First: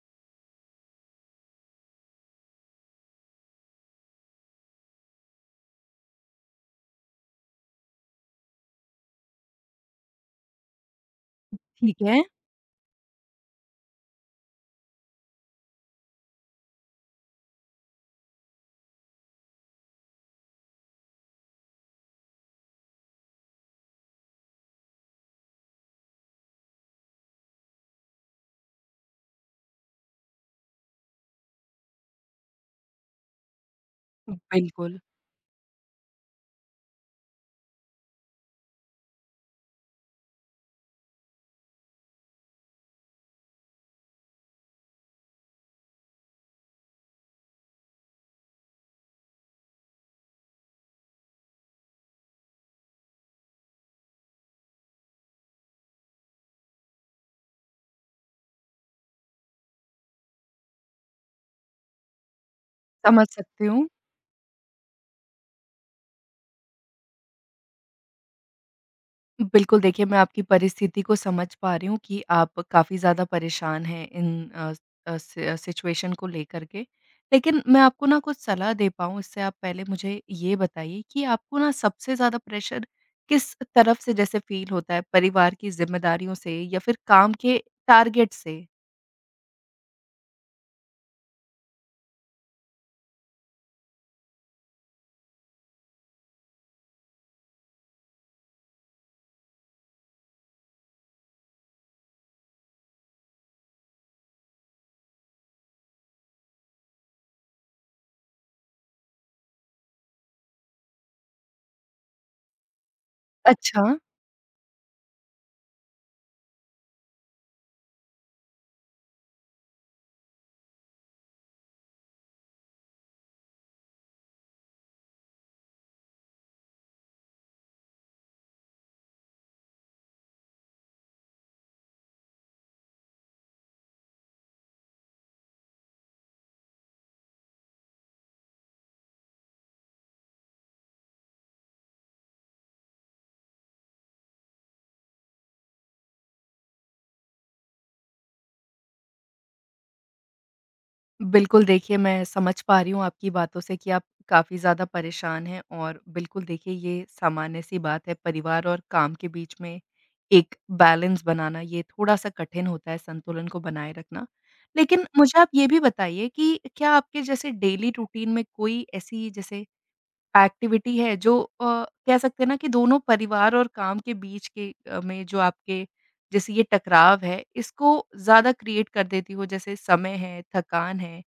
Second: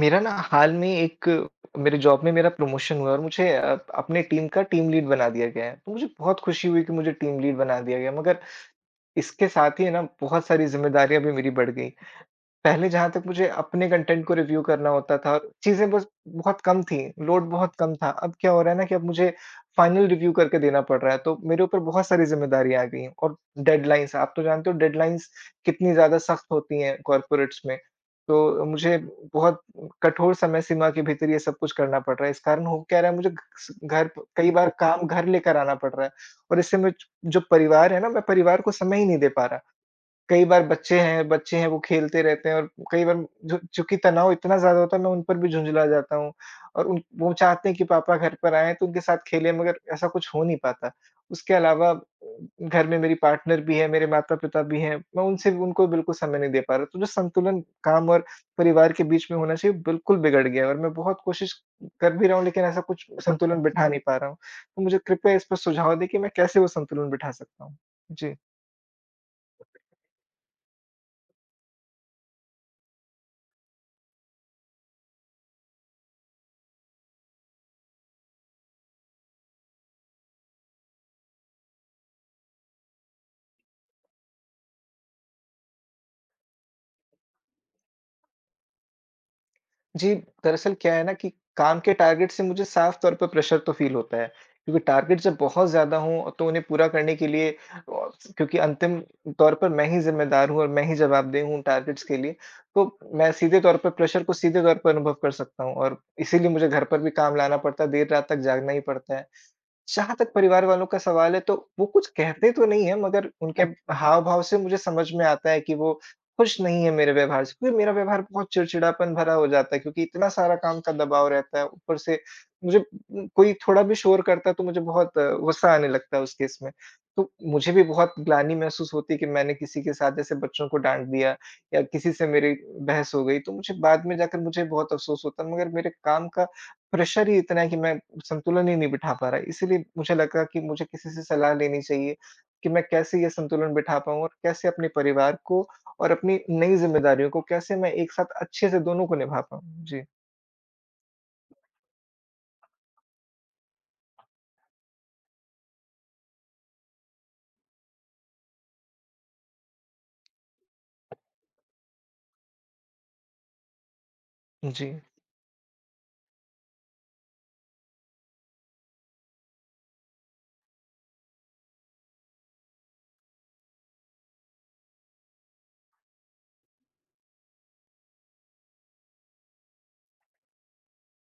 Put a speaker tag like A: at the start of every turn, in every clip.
A: मेरा ना हाल में एक मेरे जॉब में मेरा प्रमोशन हुआ और मुझे अपने टीम का टीम लीड बना दिया गया है। तो मुझे बहुत खुशी हुई कि मुझे टीम लीड बना दिया गया, मगर इसके साथ ही है ना, बहुत सारी ज़िम्मेदारियाँ भी मेरी बढ़ गई।
B: ठीक है,
A: पहले जहाँ तक मुझे अपने कंटेंट को रिव्यू करना होता था, चीज़ें बस बहुत कम थी, लोड बहुत कम था। अब क्या हो रहा है ना, कि अब मुझे फाइनल रिव्यू करके देना पड़ रहा है, तो मेरे ऊपर बहुत सारी ज़िम्मेदारियाँ आ गई हैं। और डेडलाइन्स, आप तो जानते हो डेडलाइन्स कितनी ज़्यादा सख्त होती हैं कॉर्पोरेट्स में। तो मुझे बहुत कठोर समय सीमा के भीतर ये सब कुछ करना पड़ रहा है। इस कारण हो क्या रहा है, मुझे कई बार
B: बिल्कुल,
A: काम घर लेकर आना पड़ रहा है और इससे मैं, जो परिवार है ना, मैं परिवार को समय ही नहीं दे पा रहा। कई बार बच्चे हैं, वो खेलते रहते हैं और कई बार, जो चूँकि तनाव इतना ज़्यादा होता है, मैं उन पर भी झुँझला जाता हूँ। और उन वो चाहते हैं कि पापा घर पर आएँ तो उनके साथ खेलें, मगर ऐसा कुछ हो नहीं पाता। उसके अलावा घर में मेरी पार्टनर भी है, मेरे माता-पिता भी हैं, मैं उनसे भी, उनको बिल्कुल समय नहीं दे पा रहा। तो जो संतुलन काम और परिवार के बीच में होना चाहिए, बिल्कुल बिगड़ गया है, और मैं बहुत कोशिश कर भी रहा हूँ, लेकिन ऐसा कुछ
B: समझ
A: संतुलन
B: सकती हूँ।
A: बिठा नहीं पा रहा हूँ। तो मुझे कृपया इस पर सुझाव दें कि मैं कैसे वो संतुलन बिठा सकता हूँ? जी।
B: बिल्कुल, देखिए मैं आपकी परिस्थिति को समझ पा रही हूँ कि आप काफ़ी ज़्यादा परेशान हैं इन सिचुएशन को लेकर के। लेकिन मैं आपको ना कुछ सलाह दे पाऊँ इससे आप पहले मुझे ये बताइए कि आपको ना सबसे ज़्यादा प्रेशर किस तरफ से जैसे फ़ील होता है? परिवार की ज़िम्मेदारियों से या फिर काम के टारगेट से?
A: जी, दरअसल क्या है ना, कि काम के टारगेट से मुझे साफ़ तौर पर प्रेशर तो फ़ील होता है, क्योंकि टारगेट जब बहुत ज़्यादा हों तो उन्हें पूरा करने के लिए, औ क्योंकि अंतिम तौर पर मैं ही ज़िम्मेदार हूँ और मैं ही जवाबदेह हूँ टारगेट्स के लिए, तो मैं सीधे तौर पर प्रेशर को, सीधे तौर पर अनुभव कर सकता हूँ और इसीलिए मुझे घर पर भी काम लाना पड़ता है, देर रात तक जागना ही पड़ता है। जहाँ तक परिवार वालों का सवाल है, तो वो कुछ कहते तो नहीं है, मगर उनके,
B: अच्छा।
A: अच्छा, हाव-भाव से मुझे समझ में आता है कि वो खुश नहीं है मेरे व्यवहार से, क्योंकि मेरा व्यवहार बहुत चिड़चिड़ापन भरा हो जाता है, क्योंकि इतना सारा काम का दबाव रहता है। ऊपर से मुझे कोई थोड़ा भी शोर करता है तो मुझे बहुत गुस्सा आने लगता है उस केस में। तो मुझे भी बहुत ग्लानि महसूस होती है कि मैंने किसी के साथ, जैसे बच्चों को डाँट दिया या किसी से मेरी बहस हो गई, तो मुझे बाद में जाकर मुझे बहुत अफ़सोस होता है, मगर मेरे काम का प्रेशर ही इतना है कि मैं संतुलन ही नहीं बिठा पा रहा है। इसीलिए मुझे लगा कि मुझे किसी से सलाह लेनी चाहिए कि मैं कैसे ये संतुलन बिठा पाऊँ, और कैसे अपने परिवार को और अपनी नई ज़िम्मेदारियों को, कैसे मैं एक साथ अच्छे से दोनों को निभा पाऊँ। जी,
B: बिल्कुल, देखिए मैं समझ पा रही हूँ आपकी बातों से कि आप काफ़ी ज़्यादा परेशान हैं और बिल्कुल देखिए ये सामान्य-सी बात है, परिवार और काम के बीच में एक बैलेंस बनाना, ये थोड़ा-सा कठिन होता है संतुलन को बनाए रखना।
A: जी।
B: लेकिन मुझे आप ये भी बताइए कि क्या आपके जैसे डेली रूटीन में कोई ऐसी जैसे एक्टिविटी है जो कह सकते हैं ना कि दोनों परिवार और काम के बीच के में जो आपके जैसे ये टकराव है, इसको ज़्यादा क्रिएट कर देती हो? जैसे समय है, थकान है,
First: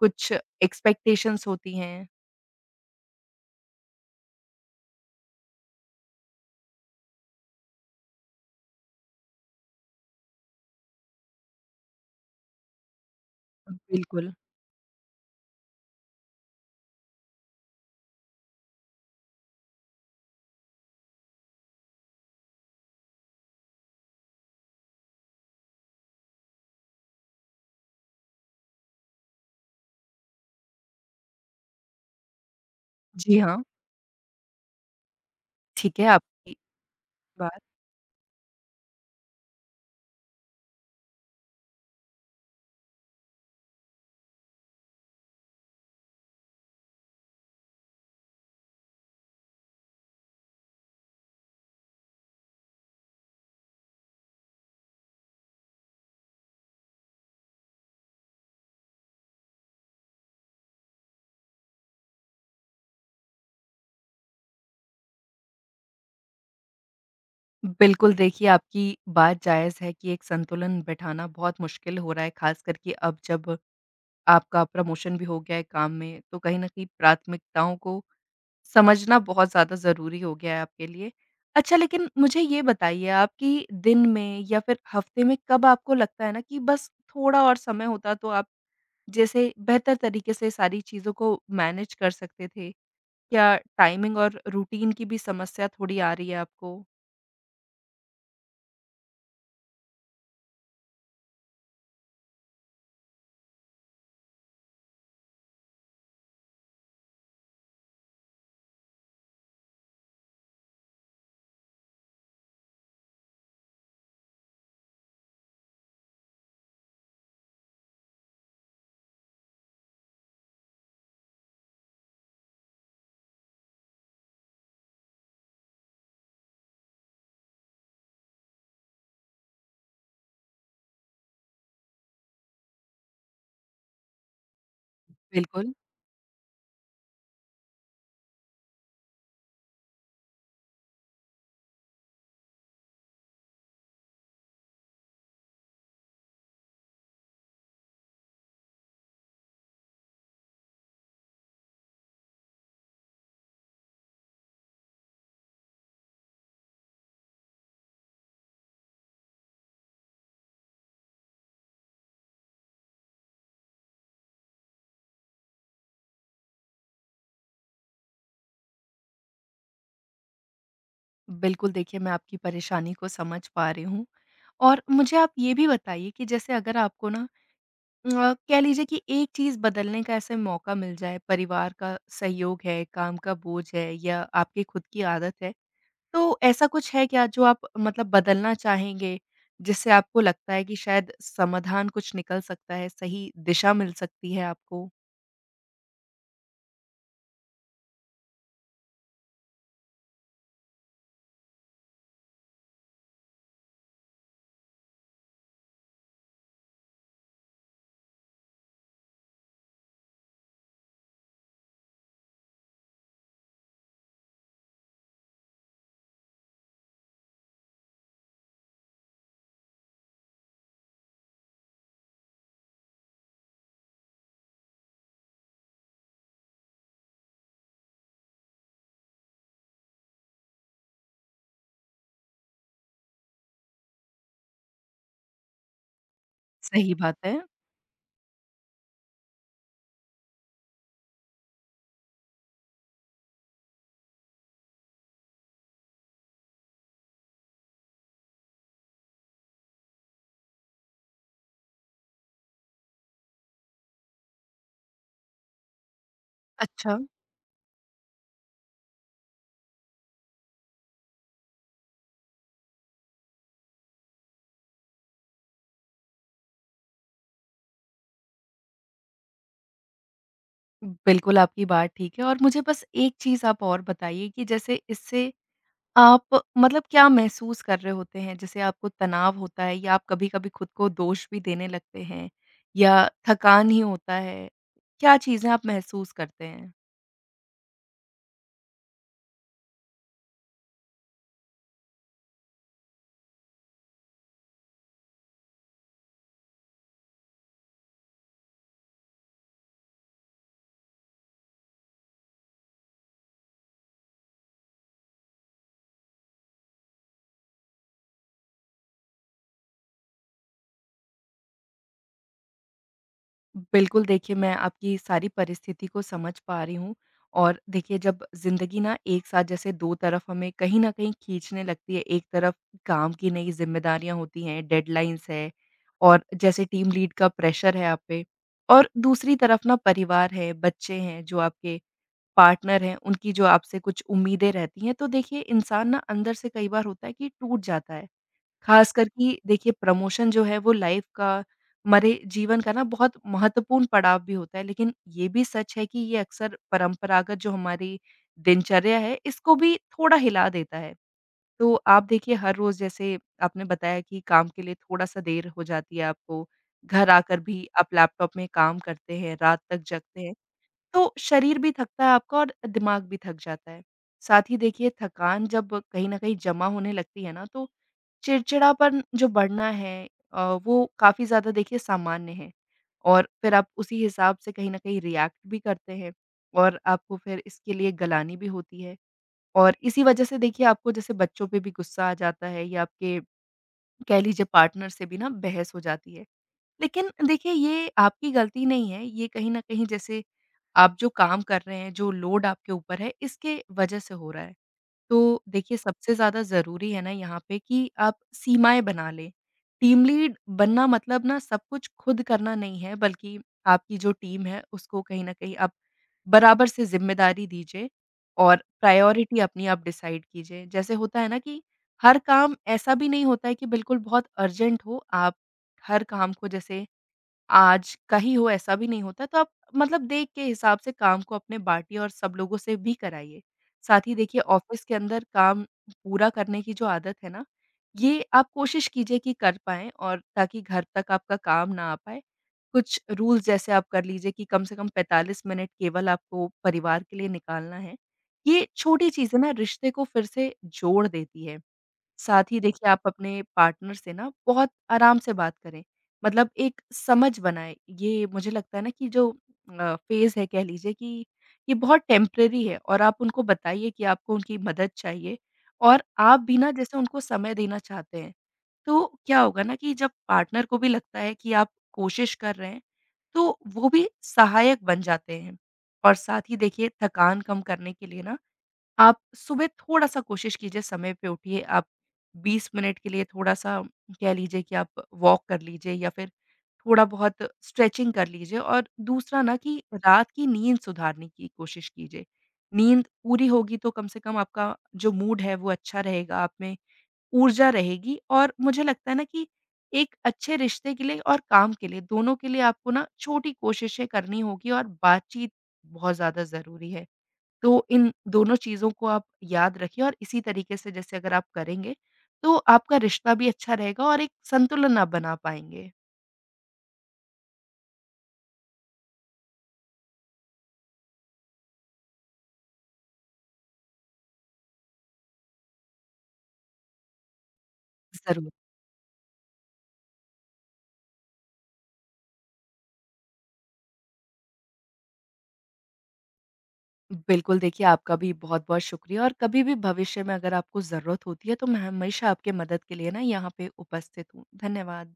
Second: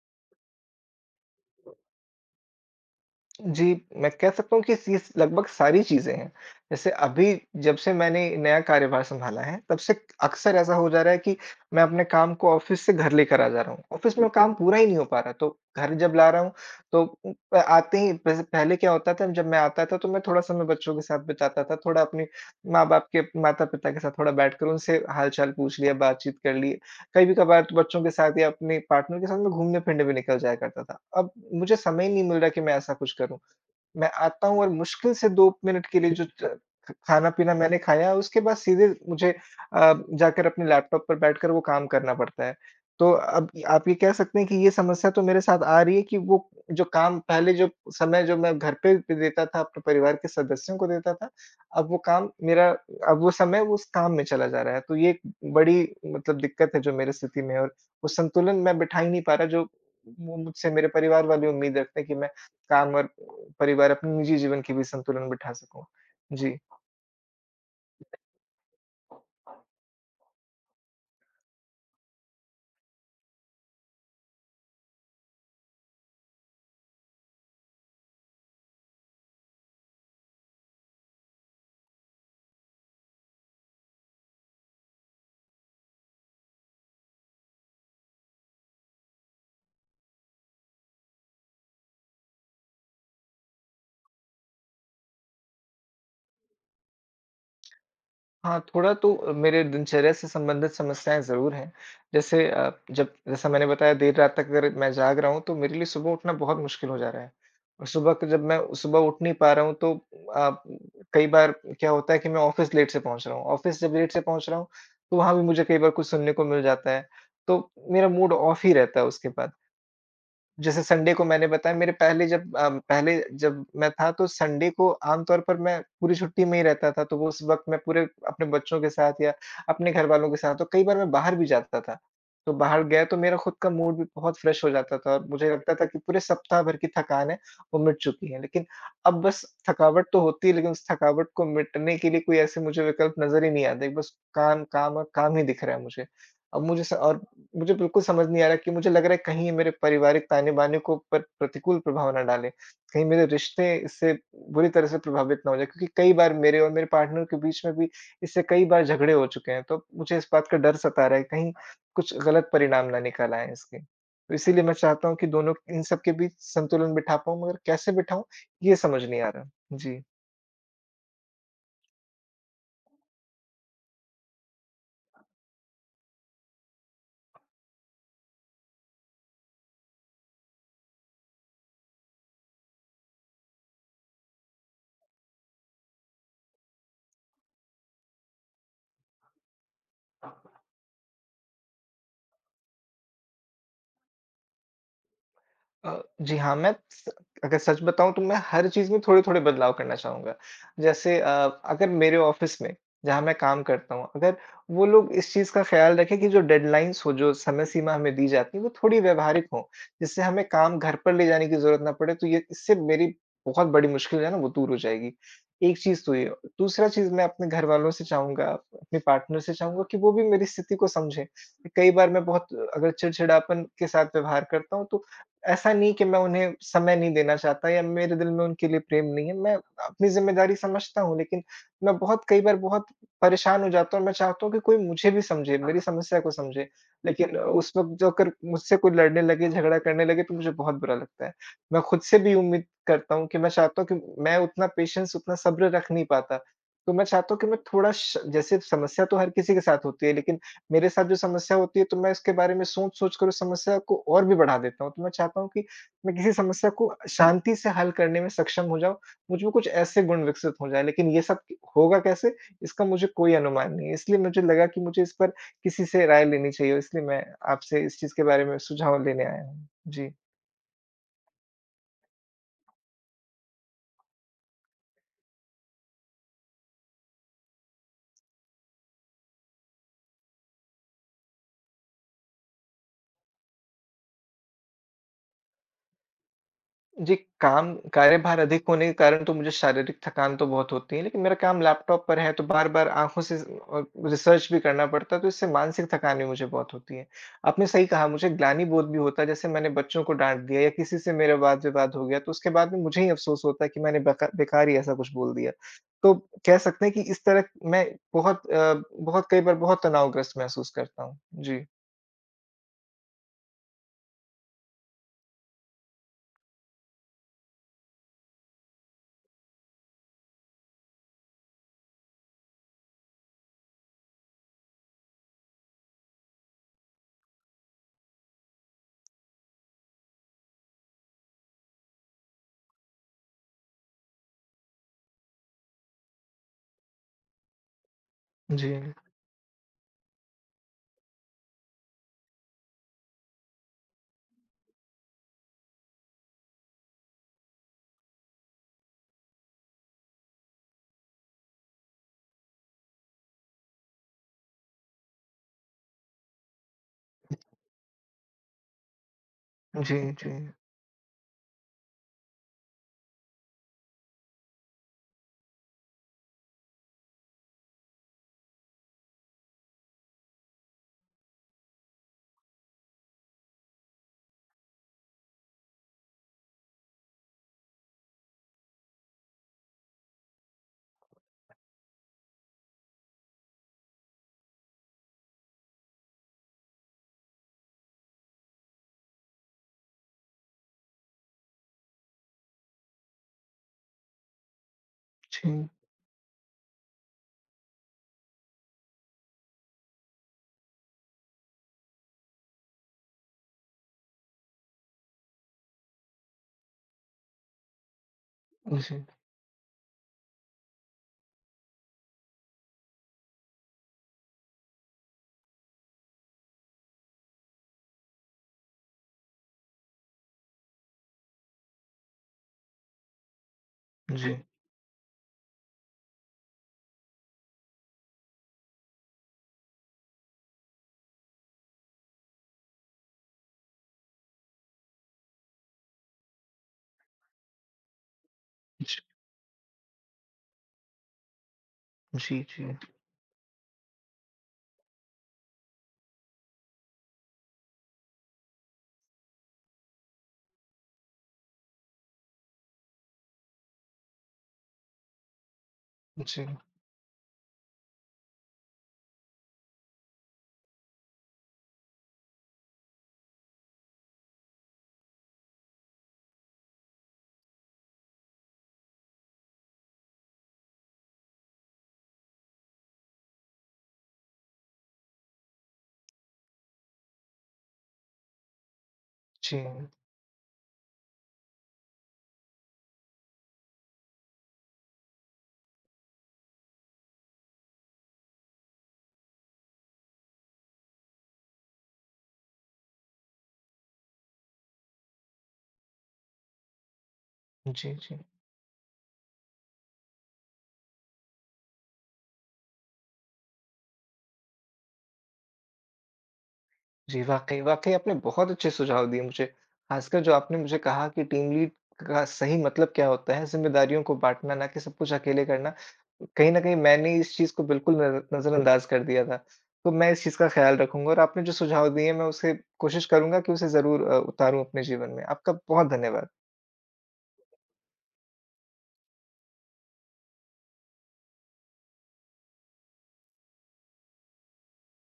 B: कुछ एक्सपेक्टेशंस होती हैं?
A: जी, मैं कह सकता हूँ कि सीस लगभग सारी चीज़ें हैं। जैसे अभी, जब से मैंने नया कार्यभार सँभाला है, तब से अक्सर ऐसा हो जा रहा है कि मैं अपने काम को ऑफ़िस से घर लेकर आ जा रहा हूँ। ऑफ़िस में
B: बिल्कुल।
A: काम पूरा ही नहीं हो पा रहा, तो घर जब ला रहा हूँ, तो उम, प आते ही, वैसे पहले क्या होता था, जब मैं आता था, तो मैं थोड़ा समय बच्चों के साथ बिताता था, थोड़ा अपने माँ-बाप के माता-पिता के साथ थोड़ा बैठकर उनसे हाल-चाल पूछ लिया, बातचीत कर ली। कभी-कभार तो बच्चों के साथ या अपने पार्टनर के साथ मैं घूमने-फिरने भी निकल जाया करता था। अब मुझे समय ही नहीं मिल रहा कि मैं ऐसा कुछ करूँ।
B: जी हाँ,
A: मैं आता हूँ और मुश्किल से 2 मिनट के
B: ठीक है
A: लिए जो च
B: आपकी
A: ख खाना-पीना
B: बात।
A: मैंने खाया, उसके बाद सीधे मुझे अ, जाकर अपने लैपटॉप पर बैठकर वो काम करना पड़ता है। तो अब आप ये कह सकते हैं कि ये समस्या तो मेरे साथ आ रही है, कि वो जो काम पहले, जो समय जो मैं घर पे भी देता था, अपने परिवार के सदस्यों को देता था, अब वो काम मेरा, अब वो समय वो उस काम में चला जा रहा है। तो ये एक बड़ी, मतलब दिक्कत है जो मेरी स्थिति में है, और वो संतुलन मैं बिठा ही नहीं पा रहा, जो वो मुझसे मेरे परिवार वाले उम्मीद रखते हैं कि मैं काम और परिवार, अपने निजी जीवन की भी संतुलन बिठा सकूँ। जी।
B: बिल्कुल, देखिए आपकी बात जायज़ है कि एक संतुलन बैठाना बहुत मुश्किल हो रहा है, खास करके अब जब आपका प्रमोशन भी हो गया है काम में, तो कहीं न कहीं प्राथमिकताओं को समझना बहुत ज़्यादा ज़रूरी हो गया है आपके लिए। अच्छा, लेकिन मुझे ये बताइए आप कि दिन में या फिर हफ़्ते में कब आपको लगता है ना कि बस थोड़ा और समय होता तो आप जैसे बेहतर तरीके से सारी चीज़ों को मैनेज कर सकते थे? क्या टाइमिंग और रूटीन की भी समस्या थोड़ी आ रही है आपको?
A: हाँ, थोड़ा तो मेरे दिनचर्या से संबंधित समस्याएँ ज़रूर हैं। जैसे अ, जब जैसा मैंने बताया, देर रात तक अगर मैं जाग रहा हूँ, तो मेरे लिए सुबह उठना बहुत मुश्किल हो जा रहा है। और सुबह को जब मैं सुबह उठ नहीं पा रहा हूँ, तो अ, कई बार क्या होता है कि मैं ऑफ़िस लेट से पहुँच रहा हूँ। ऑफ़िस जब लेट से पहुँच रहा हूँ, तो वहाँ भी मुझे कई बार कुछ सुनने को मिल जाता है। तो मेरा मूड ऑफ़ ही रहता है उसके बाद। जैसे संडे को मैंने बताया, मेरे पहले जब अ, पहले जब मैं था, तो संडे को आमतौर पर मैं पूरी छुट्टी में ही रहता था, तो वो, उस वक़्त मैं पूरे अपने बच्चों के साथ या अपने घरवालों के साथ, तो कई बार मैं बाहर भी जाता था। तो बाहर गया तो मेरा खुद का मूड भी बहुत फ्रेश हो जाता था, और मुझे
B: बिल्कुल।
A: लगता था कि पूरे सप्ताह भर की थकान है, वो मिट चुकी है। लेकिन अब बस थकावट तो होती है, लेकिन उस थकावट को मिटने के लिए कोई ऐसे मुझे विकल्प नज़र ही नहीं आते, बस काम, काम और काम ही दिख रहा है मुझे। अब मुझे स और मुझे बिल्कुल समझ नहीं आ रहा, कि मुझे लग रहा है कहीं ये मेरे पारिवारिक ताने-बाने को पर प्रतिकूल प्रभाव ना डाले। कहीं मेरे रिश्ते इससे बुरी तरह से प्रभावित ना हो जाएँ, क्योंकि कई बार मेरे और मेरे पार्टनर के बीच में भी इससे कई बार झगड़े हो चुके हैं। तो मुझे इस बात का डर सता रहा है, कहीं कुछ गलत परिणाम ना निकल आएँ इसके। तो इसीलिए मैं चाहता हूँ कि दोनों इन सब के बीच संतुलन बिठा पाऊँ, मगर कैसे बिठाऊँ ये समझ नहीं आ रहा। जी।
B: बिल्कुल, देखिए मैं आपकी परेशानी को समझ पा रही हूँ। और मुझे आप ये भी बताइए कि जैसे अगर आपको ना कह लीजिए कि एक चीज़ बदलने का ऐसे मौका मिल जाए, परिवार का सहयोग है, काम का बोझ है या आपकी खुद की आदत है, तो ऐसा कुछ है क्या जो आप मतलब बदलना चाहेंगे, जिससे आपको लगता है कि शायद समाधान कुछ निकल सकता है, सही दिशा मिल सकती है आपको?
A: जी हाँ, मैं स अगर सच बताऊँ तो मैं हर चीज़ में थोड़े-थोड़े बदलाव करना चाहूँगा। जैसे अगर मेरे ऑफ़िस में, जहाँ मैं काम करता हूँ, अगर वो लोग इस चीज़ का ख़्याल रखें कि जो डेडलाइन्स हो, जो समय सीमा हमें दी जाती है, वो थोड़ी व्यावहारिक हो, जिससे हमें काम घर पर ले जाने की ज़रूरत ना पड़े, तो ये, इससे मेरी बहुत बड़ी मुश्किल है ना, वो दूर हो जाएगी। एक चीज़ तो ये। दूसरा चीज़, मैं अपने घरवालों से चाहूँगा, अपने पार्टनर से चाहूँगा कि वो भी मेरी स्थिति को समझें। कई बार मैं बहुत, अगर चिड़चिड़ापन के साथ व्यवहार करता हूँ, तो ऐसा नहीं कि मैं उन्हें समय नहीं देना चाहता या मेरे दिल में उनके लिए प्रेम नहीं है। मैं अपनी ज़िम्मेदारी समझता हूँ, लेकिन मैं बहुत, कई बार बहुत परेशान हो जाता हूँ और मैं चाहता हूँ कि कोई मुझे भी समझे, मेरी समस्या को समझे।
B: सही बात
A: लेकिन
B: है।
A: उस वक़्त जो, अगर मुझसे कोई लड़ने लगे, झगड़ा करने लगे, तो मुझे बहुत बुरा लगता है। मैं खुद से भी उम्मीद करता हूँ कि, मैं चाहता हूँ कि मैं उतना पेशेंस, उतना सब्र रख नहीं पाता। तो मैं चाहता हूँ कि मैं थोड़ा श जैसे, समस्या तो हर किसी के साथ होती है, लेकिन मेरे साथ जो समस्या होती है, तो मैं इसके बारे में सोच-सोच कर उस समस्या को और भी बढ़ा देता हूँ। तो मैं चाहता हूँ कि मैं किसी समस्या को
B: अच्छा,
A: शांति से हल करने में सक्षम हो जाऊँ, मुझ में कुछ ऐसे गुण विकसित हो जाएँ। लेकिन ये सब होगा कैसे? इसका मुझे कोई अनुमान नहीं है। इसलिए मुझे लगा कि मुझे इस पर किसी से राय लेनी चाहिए, इसलिए मैं आपसे इस चीज़ के बारे में सुझाव लेने आया हूँ। जी।
B: बिल्कुल आपकी बात ठीक है, और मुझे बस एक चीज़ आप और बताइए कि जैसे इससे आप मतलब क्या महसूस कर रहे होते हैं? जैसे आपको तनाव होता है, या आप कभी-कभी खुद को दोष भी देने लगते हैं, या थकान ही होता है? क्या चीज़ें आप महसूस करते हैं?
A: जी, काम, कार्यभार अधिक होने के कारण तो मुझे शारीरिक थकान तो बहुत होती है, लेकिन मेरा काम लैपटॉप पर है, तो बार-बार आँखों से रिसर्च भी करना पड़ता है, तो इससे मानसिक थकान भी मुझे बहुत होती है। आपने सही कहा, मुझे ग्लानिबोध भी होता है, जैसे मैंने बच्चों को डाँट दिया या किसी से मेरा वाद-विवाद हो गया, तो उसके बाद में मुझे ही अफ़सोस होता है कि मैंने बेकार ही ऐसा कुछ बोल दिया। तो कह सकते हैं कि इस तरह मैं बहुत अ, बहुत, कई बार बहुत तनावग्रस्त महसूस करता हूँ। जी।
B: बिल्कुल, देखिए मैं आपकी सारी परिस्थिति को समझ पा रही हूँ। और देखिए, जब ज़िंदगी ना एक साथ जैसे 2 तरफ हमें कहीं न कहीं खींचने लगती है, एक तरफ काम की नई ज़िम्मेदारियाँ होती हैं, डेडलाइन्स है और जैसे टीम लीड का प्रेशर है आप पे, और दूसरी तरफ ना परिवार है, बच्चे हैं, जो आपके पार्टनर हैं, उनकी जो आपसे कुछ उम्मीदें रहती हैं, तो देखिए इंसान ना अंदर से कई बार होता है कि टूट जाता है।
A: जी,
B: ख़ासकर कि देखिए, प्रमोशन जो है वो लाइफ़ का, हमारे जीवन का ना बहुत महत्वपूर्ण पड़ाव भी होता है। लेकिन ये भी सच है कि ये अक्सर परंपरागत जो हमारी दिनचर्या है, इसको भी थोड़ा हिला देता है। तो आप देखिए, हर रोज़ जैसे आपने बताया कि काम के लिए थोड़ा-सा देर हो जाती है आपको, घर आकर भी आप लैपटॉप में काम करते हैं, रात तक
A: जी,
B: जगते
A: जी,
B: हैं। तो शरीर भी थकता है आपका और दिमाग भी थक जाता है। साथ ही देखिए, थकान जब कहीं न कहीं जमा होने लगती है ना, तो चिड़चिड़ापन जो बढ़ना है वो काफ़ी ज़्यादा, देखिए, सामान्य है। और फिर आप उसी हिसाब से कहीं न कहीं रिएक्ट भी करते हैं, और आपको फिर इसके लिए गलानी भी होती है। और इसी वजह से देखिए, आपको जैसे बच्चों पे भी गुस्सा आ जाता है या आपके, कह लीजिए, पार्टनर से भी ना बहस हो जाती है। लेकिन देखिए, ये आपकी गलती नहीं है, ये कहीं न कहीं जैसे आप जो काम कर रहे हैं, जो लोड आपके ऊपर है, इसके वजह से हो रहा है। तो
A: जी,
B: देखिए, सबसे ज़्यादा ज़रूरी है ना यहाँ पे कि आप सीमाएँ बना लें। टीम लीड बनना मतलब ना सब कुछ खुद करना नहीं है, बल्कि आपकी जो टीम है उसको कहीं न कहीं आप बराबर से ज़िम्मेदारी दीजिए और
A: जी,
B: प्रायोरिटी अपनी आप डिसाइड कीजिए। जैसे होता है ना कि हर काम ऐसा भी नहीं होता है कि बिल्कुल बहुत अर्जेंट हो, आप हर काम को जैसे आज का ही हो ऐसा भी नहीं होता, तो आप मतलब देख के हिसाब से काम को अपने बाँटिए और सब लोगों से भी कराइए। साथ ही
A: जी,
B: देखिए, ऑफ़िस के अंदर काम पूरा करने की जो आदत है ना, ये आप कोशिश कीजिए कि कर पाएँ, और ताकि घर तक आपका काम ना आ पाए। कुछ रूल्स जैसे आप कर लीजिए कि कम से कम 45 मिनट केवल आपको परिवार के लिए निकालना है। ये
A: जी,
B: छोटी चीज़ें ना रिश्ते को फिर से जोड़ देती है।
A: जी,
B: साथ ही
A: जी।
B: देखिए, आप अपने पार्टनर से ना बहुत आराम से बात करें। मतलब एक समझ बनाएँ। ये मुझे लगता है ना कि जो फ़ेज़ है, कह लीजिए कि ये बहुत टेम्परेरी है, और आप उनको बताइए कि आपको उनकी मदद चाहिए, और आप
A: जी,
B: भी ना जैसे उनको समय देना चाहते हैं। तो क्या होगा ना कि जब पार्टनर को भी लगता है कि आप कोशिश कर रहे हैं, तो वो भी सहायक बन जाते हैं। और साथ ही देखिए, थकान कम करने के लिए ना आप सुबह थोड़ा-सा कोशिश कीजिए, समय पे उठिए, आप 20 मिनट के लिए थोड़ा-सा, कह लीजिए कि आप वॉक कर लीजिए या फिर थोड़ा-बहुत स्ट्रेचिंग कर लीजिए, और दूसरा
A: जी।
B: ना कि रात की नींद सुधारने की कोशिश कीजिए। नींद पूरी होगी तो कम से कम आपका जो मूड है वो अच्छा रहेगा, आप में ऊर्जा रहेगी, और मुझे लगता है ना कि एक अच्छे रिश्ते के लिए और काम के लिए, दोनों के लिए आपको ना छोटी कोशिशें करनी होगी, और बातचीत बहुत ज़्यादा ज़रूरी है। तो
A: जी,
B: इन
A: जी।
B: दोनों चीज़ों को आप याद रखिए, और इसी तरीके से जैसे अगर आप करेंगे, तो आपका रिश्ता भी अच्छा रहेगा और एक संतुलन आप बना पाएँगे।
A: जी, वाक़ई, वाक़ई आपने बहुत अच्छे सुझाव दिए मुझे। ख़ासकर जो आपने मुझे कहा कि टीम लीड का सही मतलब क्या होता है, ज़िम्मेदारियों को बाँटना, ना कि सब कुछ अकेले करना। कहीं न कहीं मैंने इस चीज़ को बिल्कुल
B: ज़रूर।
A: नज़रअंदाज़ कर दिया था। तो मैं इस चीज़ का ख़्याल रखूँगा और आपने जो सुझाव दिए, मैं उसे कोशिश करूँगा कि उसे ज़रूर उतारूँ अपने जीवन में। आपका बहुत धन्यवाद।
B: बिल्कुल, देखिए आपका भी बहुत-बहुत शुक्रिया, और कभी भी भविष्य में अगर आपको ज़रूरत होती है, तो मैं हमेशा आपके मदद के लिए ना यहाँ पे उपस्थित हूँ। धन्यवाद।